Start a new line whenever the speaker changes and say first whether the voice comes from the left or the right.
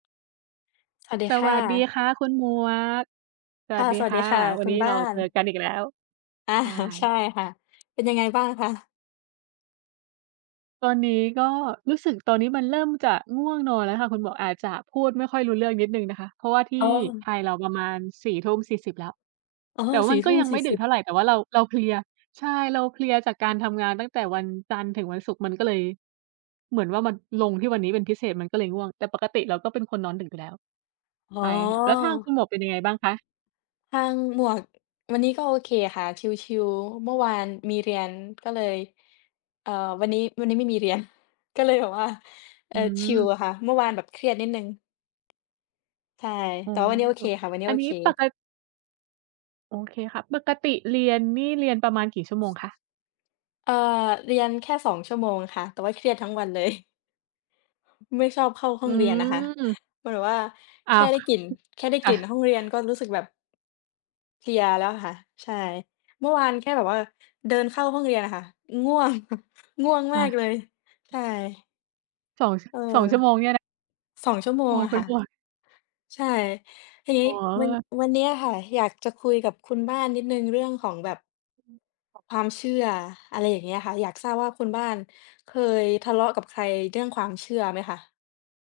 left: สวัสดี
right: ส
left: ค่
right: วัสดี
left: ะ
right: ค่ะคุณ หมวก ส
left: ค
right: ว
left: ่
right: ัส
left: ะ
right: ดี
left: สวัส
right: ค
left: ดี
right: ่ะ
left: ค่ะ
right: วั
left: ค
right: น
left: ุ
right: นี
left: ณ
right: ้
left: บ
right: เร
left: ้า
right: าเจอ
left: น
right: กันอีกแล้ว
left: อา
right: ใช
left: ใช่
right: ่
left: ค่ะ เป็นยังไงบ้างคะ?
right: ตอนนี้ก็ รู้สึก ตอนนี้มันเริ่มจะง่วงนอนแล้วค่ะคุณหมวก อาจจะพูดไม่ค่อยรู้เรื่องนิดหนึ่งนะคะ เพราะว่าที
left: เออ
right: ่
left: อืม
right: ไทยเราประมาณ 22:40 แล้ว
left: เออ
right: แต่
left: ส
right: ว
left: ี
right: ั
left: ่
right: น
left: ท
right: ก็
left: ุ่ม
right: ยัง
left: ส
right: ไ
left: ี
right: ม
left: ่
right: ่ด
left: ส
right: ึ
left: ิ
right: ก
left: บ
right: เท่าไร แต่ว่าเรา เราเพลีย ใช่ เราเพลียจากการทำงานตั้งแต่วันจันทร์ถึงวันศุกร์ มันก็เลย เหมือนว่ามันลงที่วันนี้เป็นพิเศษ มันก็เลยง่วง แต่ปกติเราก็เป็นคนนอนดึกอยู่แล้ว
left: อ๋
right: ไปค่ะ แล้วทางคุ
left: อ
right: ณหมวกเป็นยังไงบ้างคะ?
left: ทางหมวก วันนี้ก็โอเคค่ะ ชิล ๆ เมื่อวานมีเรียนก็เลย เอ่อ วันนี้ วันนี้ไม่มี เรียน ก็เลยแบบว่า เอ
right: อ
left: ่อ
right: ื
left: ชิล
right: ม
left: อะค่ะ เมื่อวานแบบเครียดนิดหนึ่ง ใช่
right: อ๋อ
left: แต่วันนี้โอเคค่ะ วันเนี้
right: อ
left: ย
right: ั
left: โอ
right: นนี้
left: เค
right: ปะกะ โอเคค่ะ ปกติเรียนนี่ เรียนประมาณกี่ชั่วโมงคะ?
left: เอ่อ เรียนแค่ 2 ชั่วโมงค่ะ แต่ว่าเครียดทั้งวัน เลย ไม่ชอบเข้าห้
right: อ
left: อ
right: ื
left: งเรียนนะคะ
right: ม
left: มันแบบว่า
right: อ
left: แ
right: ้
left: ค
right: า
left: ่
right: ว
left: ได
right: อ
left: ้กลิ่น แค่ได้
right: อ
left: กลิ่น
right: ะ
left: ห้องเรียนก็ รู้สึกแบบ เพลียแล้วอะค่ะ ใช่ เมื่อวานแค่แบบว่า เดินเข้าห้องเรียนน่ะค่ะ ง่วง ง่วง
right: ค
left: ม
right: ่
left: าก
right: ะ
left: เลย ใช่
right: 2 ช
left: เออ
right: 2 ชั่วโมงเนี่ยนะ?
left: 2 ชั่วโม
right: โ
left: ง
right: อ้
left: อะ
right: เป
left: ค
right: ็
left: ่
right: น
left: ะ
right: วัน
left: ใช่ ทีนี้
right: อ๋อ เ
left: วัน
right: ออ
left: วันเนี้ยค่ะ อยากจะคุยกับคุณบ้านนิดหนึ่งเรื่องของแบบ
right: อืม ค่ะ
left: ความเชื่อ อะไรอย่างเงี้ยค่ะ อยากทราบว่า คุณบ้านเคยทะเลาะกับใครเรื่องความเชื่อไหมคะ?